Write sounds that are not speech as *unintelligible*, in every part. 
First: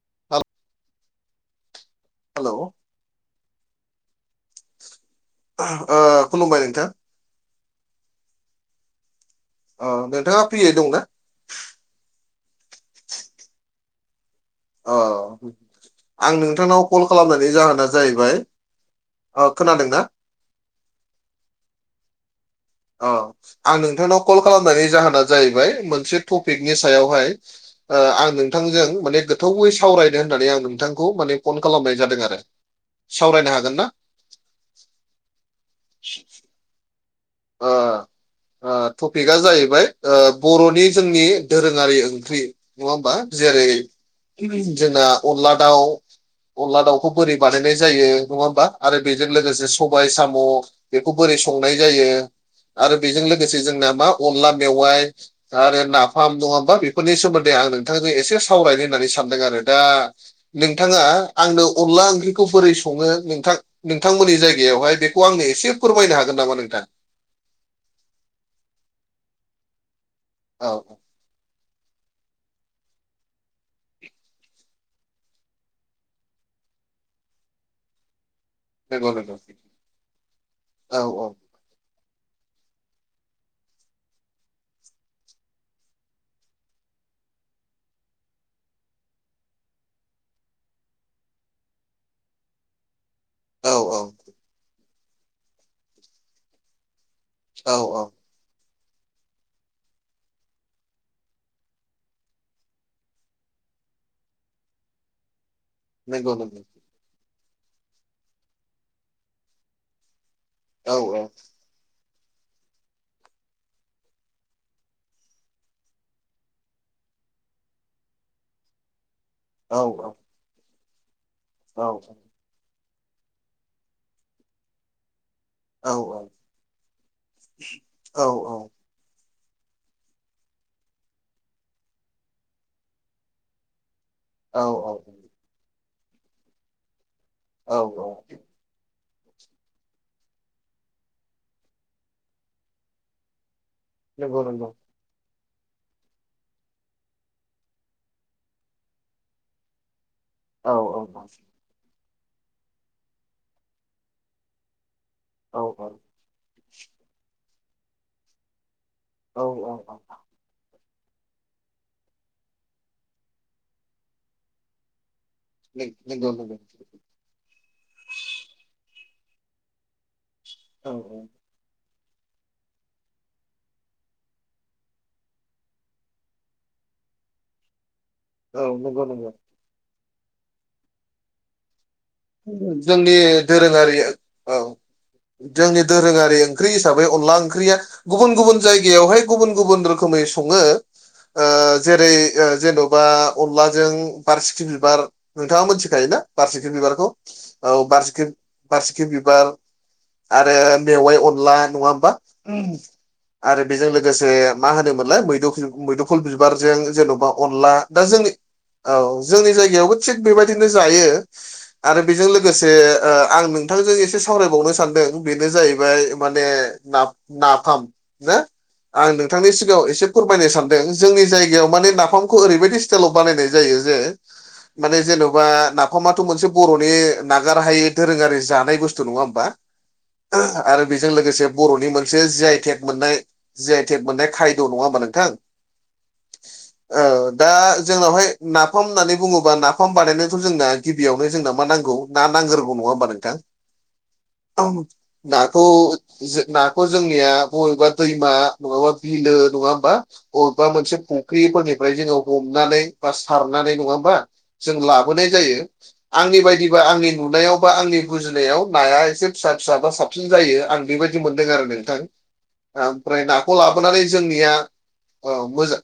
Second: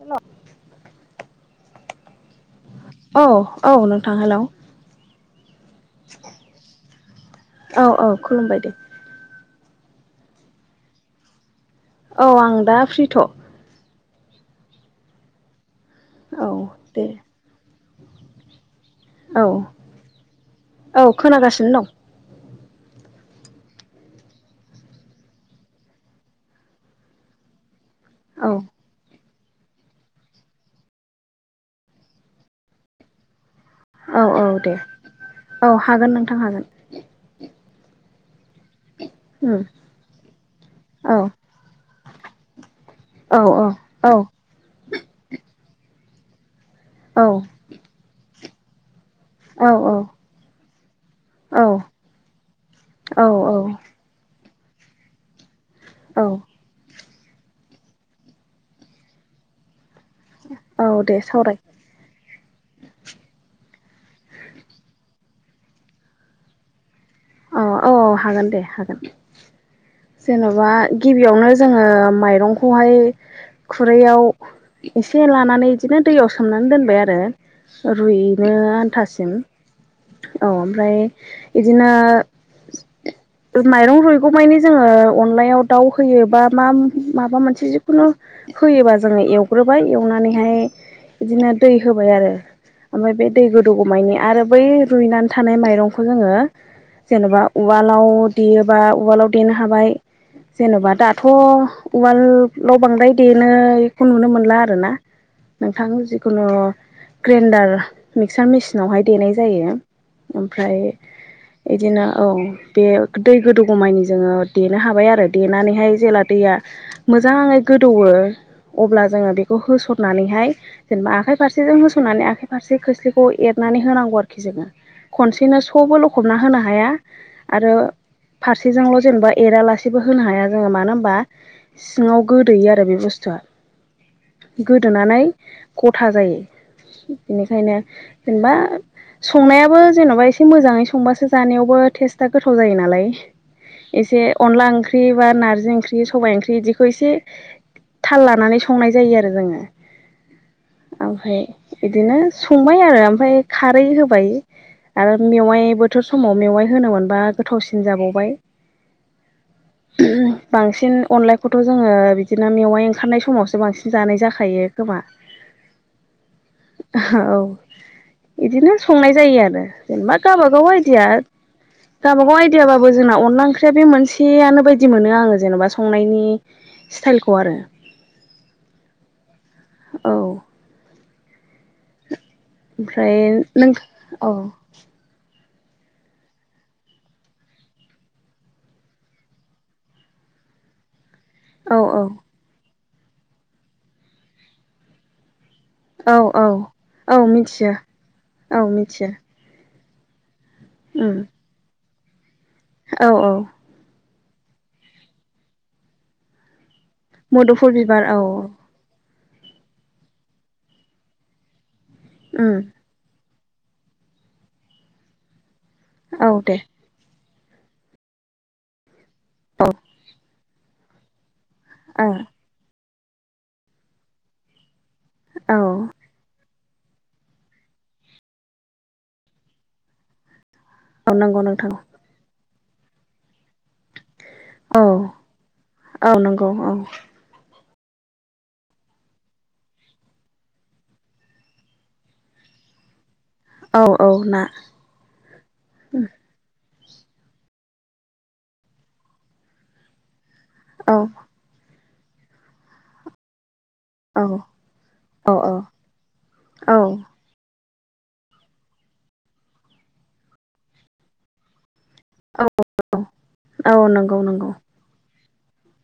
हेल'। *unintelligible* Hello. औ औ नोंथां हेलौ ओ खुलुमबाय नोंथां औ औ खुलुमबाय दे अ नोंथाङा फ्रियै दंना औ आं दा फ्रिथ' अ आं औ नोंथांनाव दे कल खालामनायनि जाहोना जाहैबाय ओ औ खोनादोंना औ खोनागासिनो दं औ आं नोंथांनाव कल खालामनायनि जाहोना जाहैबाय मोनसे टपिकनि सायावहाय ओ आं औ नोंथांजों माने गोथौवै सावरायनो होननानै आं नोंथांखौ माने फन खालामनाय जादों आरो सावरायनो हागोन ना औ औ दे औ हागोन नोंथां हागोन ओ ओ टपिकआ उम जाहैबाय ओ बर'नि औ जोंनि दोरोङारि ओंख्रि नङा होमबा औ औ जेरै औ जोंना अनला दाउ अनला दाउखौ औ बोरै बानायनाय जायो नङा होमबा आरो बेजों लोगोसे औ सबाय साम' बेखौ बोरै औ संनाय जायो आरो बेजों लोगोसे जोंना औ मा अनला मेवाइ आरो औ नाफाम नङा होमबा बे फोरनि सोमोन्दै आं नोंथांजों एसे सावरायनो होननानै सानदों आरो दा औ नोंथाङा दे सावराय आंनो अनला ओंख्रिखौ बोरै सङो नोंथां नोंथांमोननि जायगायावहाय बे खौ आङो एसे फोरमायनो हागोन नामा नोंथां औ औ औ हागोन दे हागोन औ जेन'बा औ गिबियावनो जोङो माइरंखौहाय खुरैयाव एसे लानानै बिदिनो दैयाव सोमनानै दोनबाय आरो रुइ यनो नंगौ आन्थासिम नंगौ औ ओमफ्राय औ इदिनो *inaudible* माइरं रुइगौ मानि जोङो अनलायाव दाउ होयो बा मा माबा मोनसे जिखुनु होयोबा जोङो एवग्रोबाय एवनानैहाय बिदिनो दै होबाय आरो ओमफ्राय बे दै औ गोदौगौमायनि आरो बै रुइनानै थानाय माइरंखौ जोङो जेनेबा औ औ उवालाव देयोबा उवालाव देनो हाबाय जेन'बा दाथ' उवालाव बांद्राय देनायखौ नुनो मोनला आरो ना नोंथां नंगौ जिखुनु नंगौ ग्रेन्डार मिक्सार मेसिनावहाय देनाय जायो ओमफ्राय औ बिदिनो औ बे दै गोदौगमायनि जोङो देनो हाबाय आरो देनानैहाय जेला दैया मोजाङै गोदौवो अब्ला जोङो बेखौ बेखौ औ होसननानैहाय जेनेबा आखाइ फारसेजों औ होसननानै आखाइ फारसे खोसलिखौ एरनानै होनांगौ आरोखि जोङो खनसेनो औ सबो लख बना होनो हाया आरो औ फारसेजोंल' जेनेबा एरालासेबो होनो हाया जोङो मानो होनबा सिङाव गोदोयो आरो बे बुस्थुआ औ औ औ गोदोनानै गथा जायो औ बेनिखायनो औ जेनेबा संनायाबो जेन'बा एसे मोजाङै स संबासो जानायावबो टेस्टआ गोथाव जायो नालाय एसे नंगौ नंगौ अनला ओंख्रि ओंख्रि बा नारजि ओंख्रि सबाय ओंख्रि इदिखौ इसे थाल लानानै संनाय जायो आरो जोङो। औ औ ओमफाय बिदिनो संबाय आरो ओमफ्राय खारै होबाय। आरो औ मेवाइ बोथोर समाव मेवाइ होनोम मोनबा गोथावसिन जाबावबाय औ औ औ बांसिन अनलाायखौथ' जोङो बिदिनो मेवाइ ओंखारनाय समावसो बांसिन जानाय जाखायो खोमा नंगौ नंगौ। औ बिदिनो संनाय जायो आरो जेनेबा गावबागाव औ आइदिया *inaudible* गावबाागाव आइडियाबाबो जोंना अनला ओंख्रिया बे मोनसेयानो बायदि मोनो आङो जेनेबा संनायनि स्टाइलखौ आरो। औ नंगौ नंगौ। औ। ओमफ्राय जोंनि नों दोरोङारिया औ। जोंनि दोरोङारि ओंख्रि हिसाबै अनला ओंख्रिया गुबुन गुबुन जायगायावहाय गुबुन गुबुन रोखोमै सङो। औ जेरै औ जेन'बा अनलाजों बारसिखि बिबार नोंथाङा औ मोनथिखायोना औ बारसिखि बिबारखौ? औ बारसिखि औ बारसिखि मिथियो बिबार आरो उम मेवाइ अनला नङा होमबा उम औ औ आरो बेजों लोगोसे मा होनोमोनलाय मैद मैदुखुल बिबारजों जेन'बा बा मुदुफुल अनला बिबार दा औ जोंनि औ जोंनि जायगायावबो थिग बेबायदिनो जायो आरो बेजों उम लोगोसे आं नोंथांजों एसे सावरायबावनो सानदों बेनो जाहैबाय औ माने दे न नाफाम ना आं नोंथांनि औ सिगाङाव एसे फोरमायनो सानदों जोंनि जायगायाव जायगायाव माने ओ नाफामखौ ओरैबायदि सिटाइल आव बनाय जायो जे माने जेन'बा औ नाफ मोनसे बर'नि नागार हायै दोरोङारि जानाय बुस्थु नङा होमबा? आरो बेजों औ नंगौ लोगोसे नोंथां बर'नि मोनसे जि आइ थेक मोननाय जि आइ थेक मोननाय खाय औ नङा होमबा नोंथां? औ नंगौ औ ओ दा जोंनावहाय नाफाम होननानै बुङोबा नाफाम बानायनायथ' जोंना गिबियाव जोंना मा नांगौ नांग्रौ नङा होनबा नोंथां? औ औ ना। नाखौ नाखौ जोंनिया बबेबा दैमा नङाबा बिलो नङा होमबा बबेबा औ मोनसे फुख्रिफोरनिफ्राय जोङो हमनानै बा सारनानै नङा बा औ जों लाबोनाय औ जायो‌। आंनि औ बादिबा आंनि नुनायाव बा आंनि बुजिनायाव नाया एसे फिसा फिसा बा साबसिन जायो आं बेबायदि मोनदों आरो नोंथां। ओमफ्राय नाखौ औ लाबोनानै नंगौ नंगौ जोंनिया मोजां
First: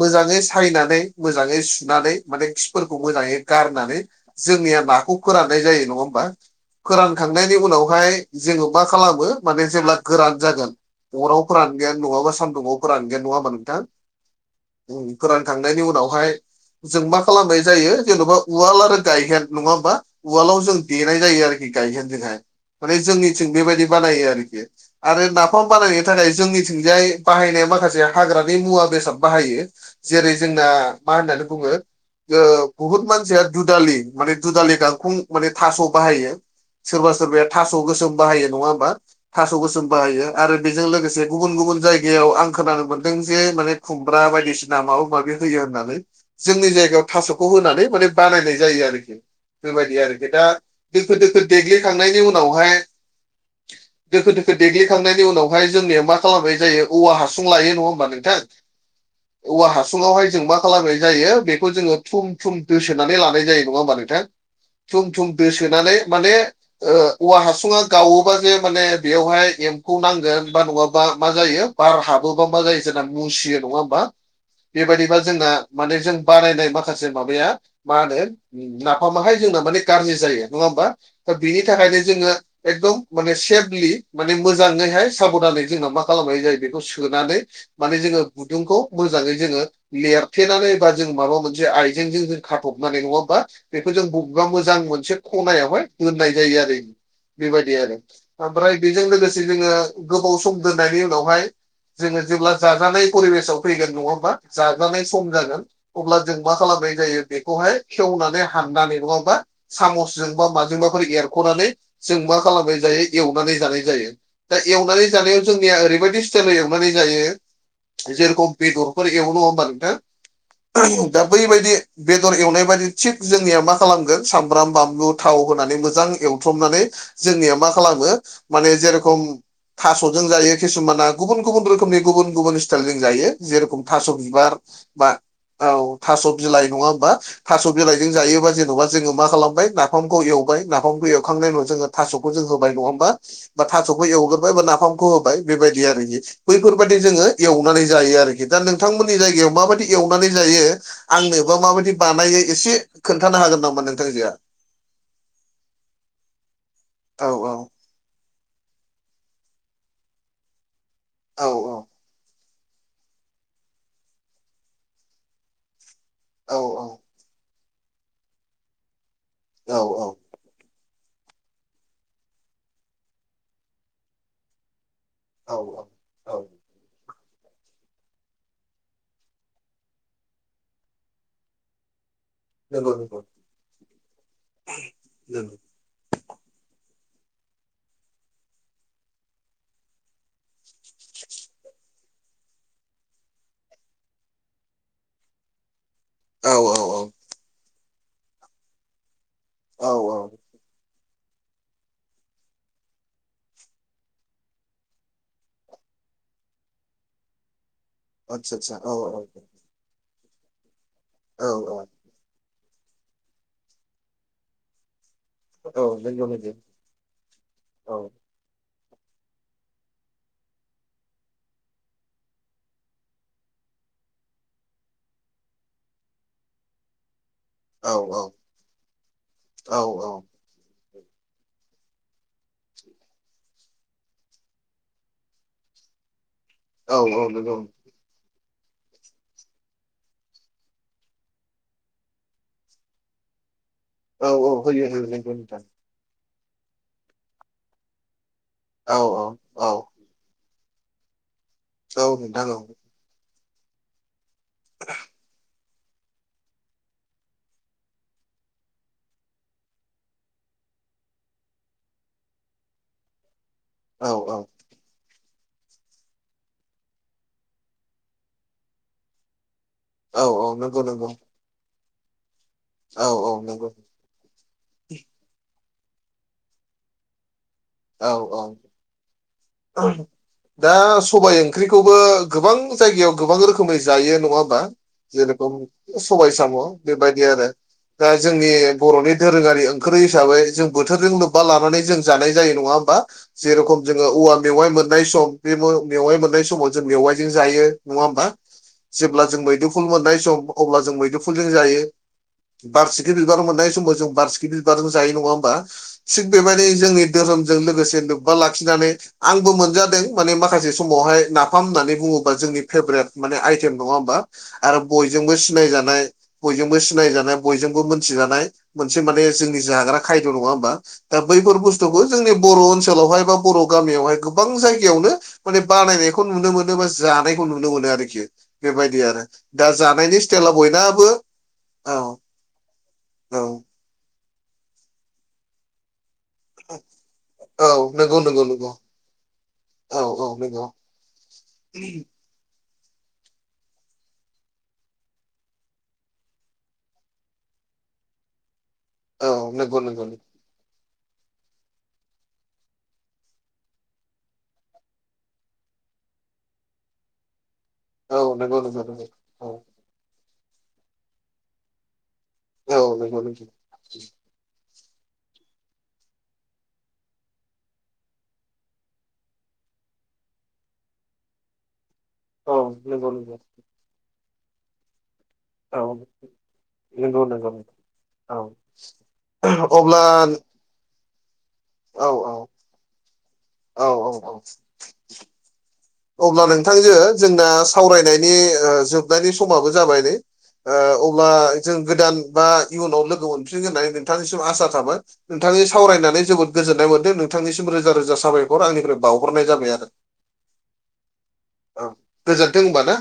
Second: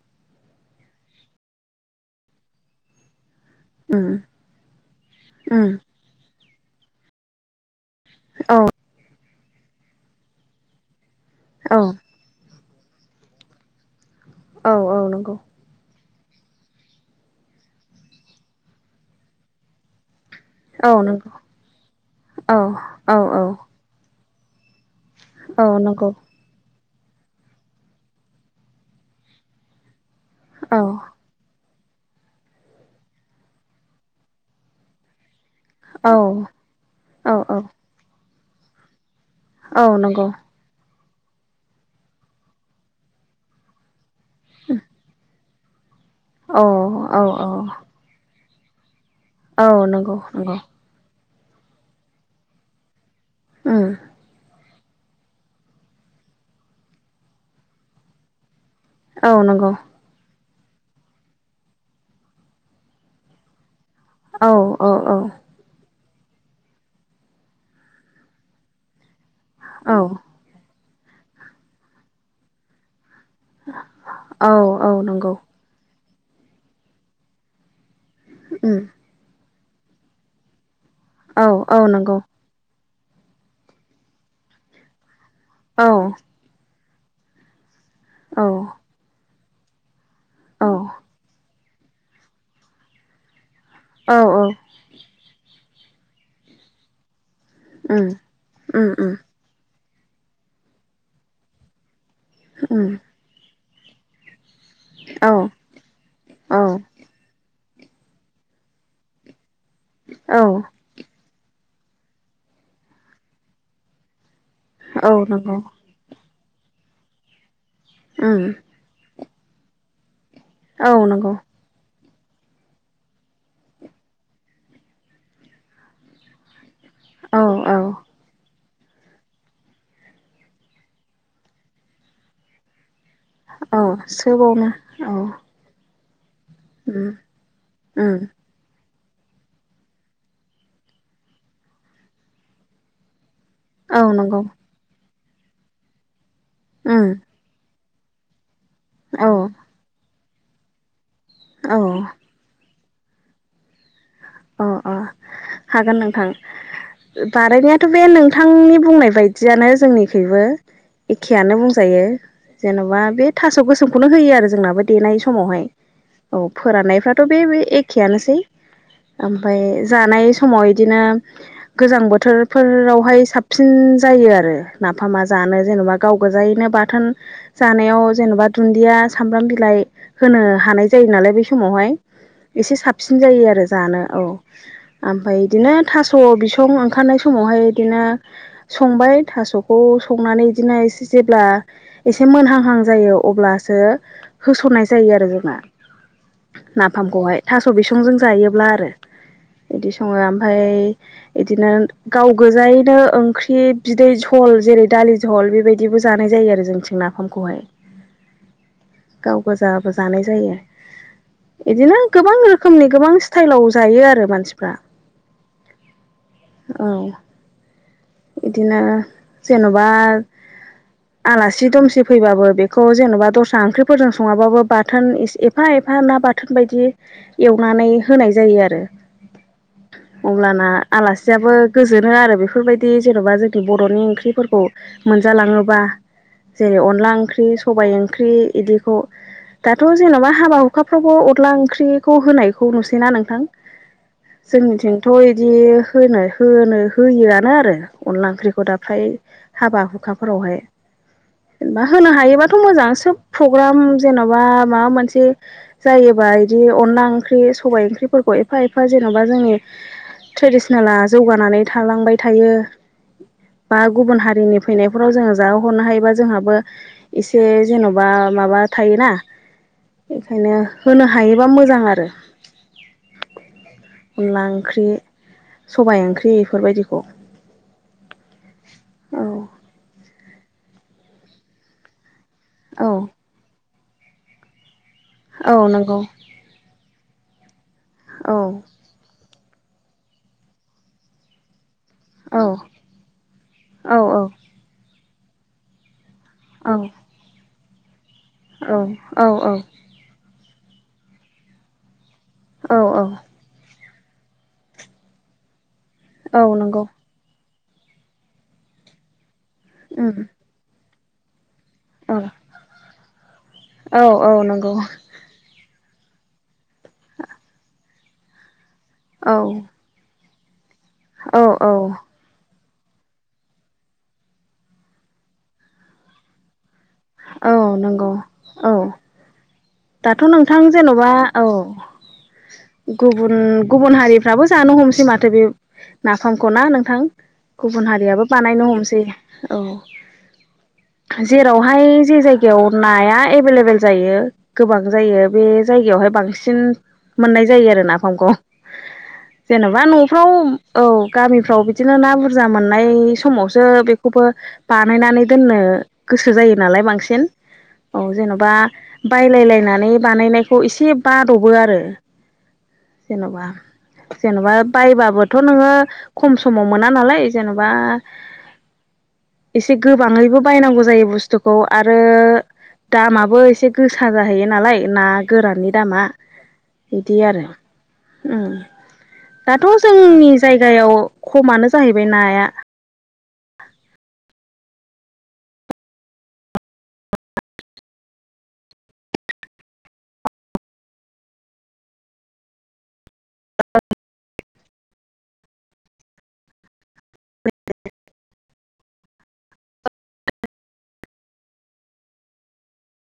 मोजाङै सायनानै मोजाङै सुनानै माने खिफोरखौ मोजाङै गारनानै उम जोंनिया नाखौ फोराननाय उम जायो नङा होमबा। फोरानखांनायनि उनाव माय औ जोङो मा खालामो माने जेब्ला गोरान जागोन, अराव फोरान औ गैन नङाबा सान्दुङाव फोरानगोन नङा होमबा नोंथां? औ औ नंगौ फोरानखां नायनि उनावहाय जों मा खालामनाय जायो जेन'बा उवाल आरो गायहेन नङा होमबा उवालाव जों औ देनाय नंगौ जायो आरोखि गायहेनजोंहाय। औ माने औ औ जोंनिथिं बेबायदि बानायो आरोखि। आरो औ नाफाम बानायनो नंगौ थाखाय जोंनि थिंजाय बाहायनाय माखासे हाग्रानि मुवा बेसाद बाहायो। जेरै जोंना औ मा होननानै बुङोओ बुहुत मानसिया दुदालि माने दुदालि गांखं माने थास' औ बाहायो सोरबा औ सोरबाया थास' गोसोम बाहायो नङा होमबा थास' औ गोसोम नंगौ बाहायो आरो बेजों लोगोसे गुबुन गुबुन जायगायाव आं खोनानो मोनदों जे माने खुमब्रा बायदिसिना ना माबा माबि होयो होननानै औ जोंनि जायगायाव औ थास'खौ औ होनानै माने बानायनाय जायो आरोखि औ बेबायदि नंगौ आरोखि दा नंगौ दोखो दोखो देग्लिखांनायनि उनावहाय ओम दोखो दोखो देग्लिखांनायनि उनावहाय जोंनिया मा खालामनाय जायो औवा हासुं लायो नङा होमबा नोंथां औ औवा नंगौ हासुङावहाय जों मा खालामनाय जायो बेखौ जोङो थुम थुम दोसोनानै लानाय जायो। नङा होमबा नोंथां? औ औ थुम थुम दोसो सोनानै माने ओ औवा हासुङा गावोबा जे माने बेयावहाय एमफौ औ नांगोन बा नङाबा मा जायो बार हाबो नङाबा जायो जोंना मुसियो नङा होमबा? औ औ बेबायदिबा नंगौ जोंना माने जों बानायनाय माखासे माबाया मा होनो उम ना माहाय जोंना माने गाज्रि जायो नङा होमबा दा औ बेनि औ थाखायनो नंगौ जोङो एकदम माने सेफलि माने मोजाङैहाय साबधानै जोंना औ मा खालामनाय जायो बेखौ सोनानै माने जोङो औ गुदुंखौ मोजाङै जोङो औ लेरथेनानै बा जों माबा मोनसे जे आइजेंजों जों खाथ'बनानै नङा होमबा बेखौ जों औ बबेबा मोजां मोनसे खनायावहाय दोननाय जायो आरो बेबायदि आरो उम ओमफ्राय उम बेजों उम लोगोसे से जोङो गोबाव सम दोननायनि उनावहाय जोङो जेब्ला उम जाजानाय परिबेसाव फैगोन नङा होमबा जाजानाय सम औ जागोन अब्ला जों मा औ खालामनाय जायो बेखौहाय खेवनानै हाननानै नङा होमबा औ सामसजोंबा माजोंबा फोर एरख'नानै जों मा खालामनाय जायो एवनानै जानाय जायो दा एवनानै औ जानायाव नंगौ जोंनिया ओरैबायदि स्टाइलाव एवनानै जायो उम जेरेखम बेदर फोर एवो नङा होमबा नोंथा औ दा नंगौ बैबायदि बेदर एवनाय बायदि थिग जोंनिया मा खालामगोन सामब्राम बानलु थाव होनानै मोजां एवथ्रमनानै औ जोंनिया मा औ खालामो माने जेरखम थास'जों जायो किसुमाना गुबुन गुबुन रोखोमनि गुबुन गुबुन स्टाइलजों जायो जेरेखम औ थास' बिबार सोबावनो बा औ औ थास' बिलाइ नङा उम होमबा थास' बिलाइजों उम जायो जेनेबा जोङो मा खालामबाय नाफामखौ एवबाय नाफामखौ एवखांनायनि उनाव जोङो थास'खौ जों होबाय नङा होमबा बा औ थास'खौ नंगौ एवगोरबाय बा नाफामखौ होबाय बेबायदि आरोखि बैफोरबायदि उम जोङो एवनानै जायो आरोखि दा नोंथांमोननि औ जायगायाव माबायदि एवनानै जायो आंनो बा औ माबायदि बानायै एसे खोन्थानो हागोन नामा नोंथांजोआ अ अ हागोन नोंथां औ औ बानायनाया थ' बे नोंथांनि बुंनाय बायदियानो जोंनिख्रुइबो औ एखेयानो बुंजायो जेन'बा बे थास' गोसोमखौनो होयो आरो जोंनाबो देनाय समावहाय औ फोराननायफ्रा थ' बे बे एखेआनोसै ओमफ्राय औ जानाय समाव बिदिनो गोजां बोथोरफोरावहाय साबसिन जायो आरो नाफामा औ जानो जेन'बा गाव औ गोजायैनो बाथोन जानायाव जेन'बा दुन्दिया सामब्राम बिलाइ होनो हानाय जायो नालाय बै समावहाय एसे नंगौ साबसिन नंगौ जायो आरो जानो औ आमफ्राय नंगौ बिदिनो थास' बिसं ओंखारनाय समावहाय बिदिनो संबाय थास'खौ संनानै बिदिनो एसे जेब्ला एसे मोनहांहां जायो अब्लासो होस'ननाय जायो आरो जोङो औ औ नाफामखौहाय थास' बिसंजों जायोब्ला आरो बिदि औ सङो औ आमफ्राय बिदिनो गाव गोजायैनो ओंख्रि बिदै जल जेरै दालि जल बेबायदिबो जानाय जायो आरो जोंनिथिं नाफामखौहाय आतसा आतसा औ औ जाबो जानाय जायो औ बिदिनो गोबां रोखोमनि गोबां स्टाइलाव जायो आरो मानसिफ्रा औ नोंगौ दे औ इदिनो जेन'बा *inaudible* आलासि दुमसि फैबाबो बेखौ जेन'बा दस्रा ओंख्रिफोरजों सङाबाबो बाथोन एस एफा-एफा ना बा थोन बायदि एवनानै औ होनाय जायो आरो औ अब्लाना आलासियाबो गोजोनो आरो बेफोरबायदि जेन'बा जोंनि बर'नि ओंख्रिफोरखौ मोनजालाङोबा जेरै औ अनला औ ओंख्रि नंगौ सबाय ओंख्रि बिदिखौ दाथ' जेन'बा हाबा हुखाफ्रावबो अनला ओंख्रिखौ होनायखौ नुसैना नोंथां औ होयो होयो जोंनिथिंथ' नंगौ बिदि नोंथां होनो होनो होयोआानो आरो अनला ओंख्रिखौ दा औ फ्राय औ औ हाबा हुखाफोरावहाय जेनेबा औ होनो नोंथां औ हायोबाथ' मोजां सोब प्रग्राम जेन'बा माबा मोनसे जायोबा इदि अनला ओंख्रि सबाय ओंख्रिफोरखौ एफा-एफा जेन'बा जोंनि थ्रेडिसनेला जौगानानै थालांबाय थायो बा औ गुबुन औ हारिनि फैनायफोराव जोङो जाहोहरनो हायोबा जोंहाबो एसे जेन'बा माबा थायोना औ औ एखायनो नंगौ नंगौ होनो हायोबा मोजां आरो औ औ नंगौ अनला ओंख्रि सबाइ ओंख्रि इफोरबायदिखौ औ औ औ दा सबाय ओंख्रिखौबो गोबां औ जायगायाव गोबां रोखोमै जायो नङा होमबा औ जेरखम नंगौ सबाय साम' बेबायदि आरो दा औ जोंनि बर'नि धोरोङारि ओंख्रि हिसाबै जों बोथोरजों लोब्बा लानानै जों जान औ जायो नङा होमबा जेरखम औ जोङो औवा मेवाइ मोननाय सम बे मो‌ मेवाइ मोननाय समाव औ जों मेवाइ जों जायो नङा होमबा औ जेब्ला जों औ मैदुफुल मोननाय सम अब्ला जों मैदुफुलजों जायो औ औ बारसिखि बि बार मोननाय समाव जों बारसिखि बिबारजों जायो नङा होमबा थिक औ बेबायदि नंगौ जोंनि धोरोमजों लोगोसे लोब्बा लाखिनानै आंबो मोनजादों उम माने माखासे समावहाय नाफाम होननानै औ बुङोबा जोंनि फेबरेत माने आयथेम नङा औ होमबा औ नंगौ आरो बय जोंबो सिनाय जानाय बयजोंबो सिनाय जानाय बयजोंबो मोनथि जानाय मोनसे माने औ जोंनि जाग्रा खायद' नङा होमबा दा औ बैफोर औ बुस जोंनि बर' ओनसोलावहाय बा बर' गामियावहाय गोबां जायगायावनो माने बानायनायखौ नुनो मो नोबा जानायखौ औ नुनो मोनो नंगौ आरोखि औ बेबायदि आरो दा जानायनि दाथ' स्टाइला नोंथां बयनाबो जेन'बा औ गुबुन औ गुबुन हारिफ्राबो जानो हमसै माथो बे नाफामखौ ना नोंथां औ गुबुन नंगौ हारियाबो नंगौ नंगौ बानायनो हमसै औ औ औ नोंगौ जेराव *unintelligible* जे जायगायाव नाया एभेलेबेल जायो गोबां जायो बे जायगायावहाय बांसिन मोननाय जायो आरो नाफामखौ औ नंगौ जेनेबा नंगौ न'फ्राव औ गामिफ्राव बिदिनो ना बुरजा मोननाय समावसो बेखौबो बानायनानै दोननो गोसो जायो नालाय बांसिन औ जेन'बा नंगौ नंगौ नंगौ बायलाय औ लायनानै बानायनाय खौ एसे बाद'बो आरो औ नंगौ जेन'बा नंगौ जेन'बा बायबाबोथ' नोङो खम समाव मोना नालाय जेन'बा एसे गोबाङैबो बायनांगौ जायो बुस्थुखौ आरो औ नंगौ नंगौ दामाबो एसे गोसा जाहैयो नालाय ना गोराननि औ दामा बिदि नंगौ आरो नंगौ औ उम दाथ' अब्ला जोंनि जायगायाव खमानो औ जाहैबाय औ नाया औ औ औ अब्ला नोंथांजो जोंना सावरायनायनि जोबनायनि समाबो जाबाय नै अब्ला जों गोदान बा इयुनाव लोगो मोनफिनगोन होननानै नोंथांनिसिम आसा थाबाय नोंथांनि सावरायनानै जोबोद गोजोन्नाय मोन नोंथांनिसिम रोजा रोजा साबायखर आंनिफ्राय बावहरनाय जाबाय आरो औ गोजोन्थों हब ना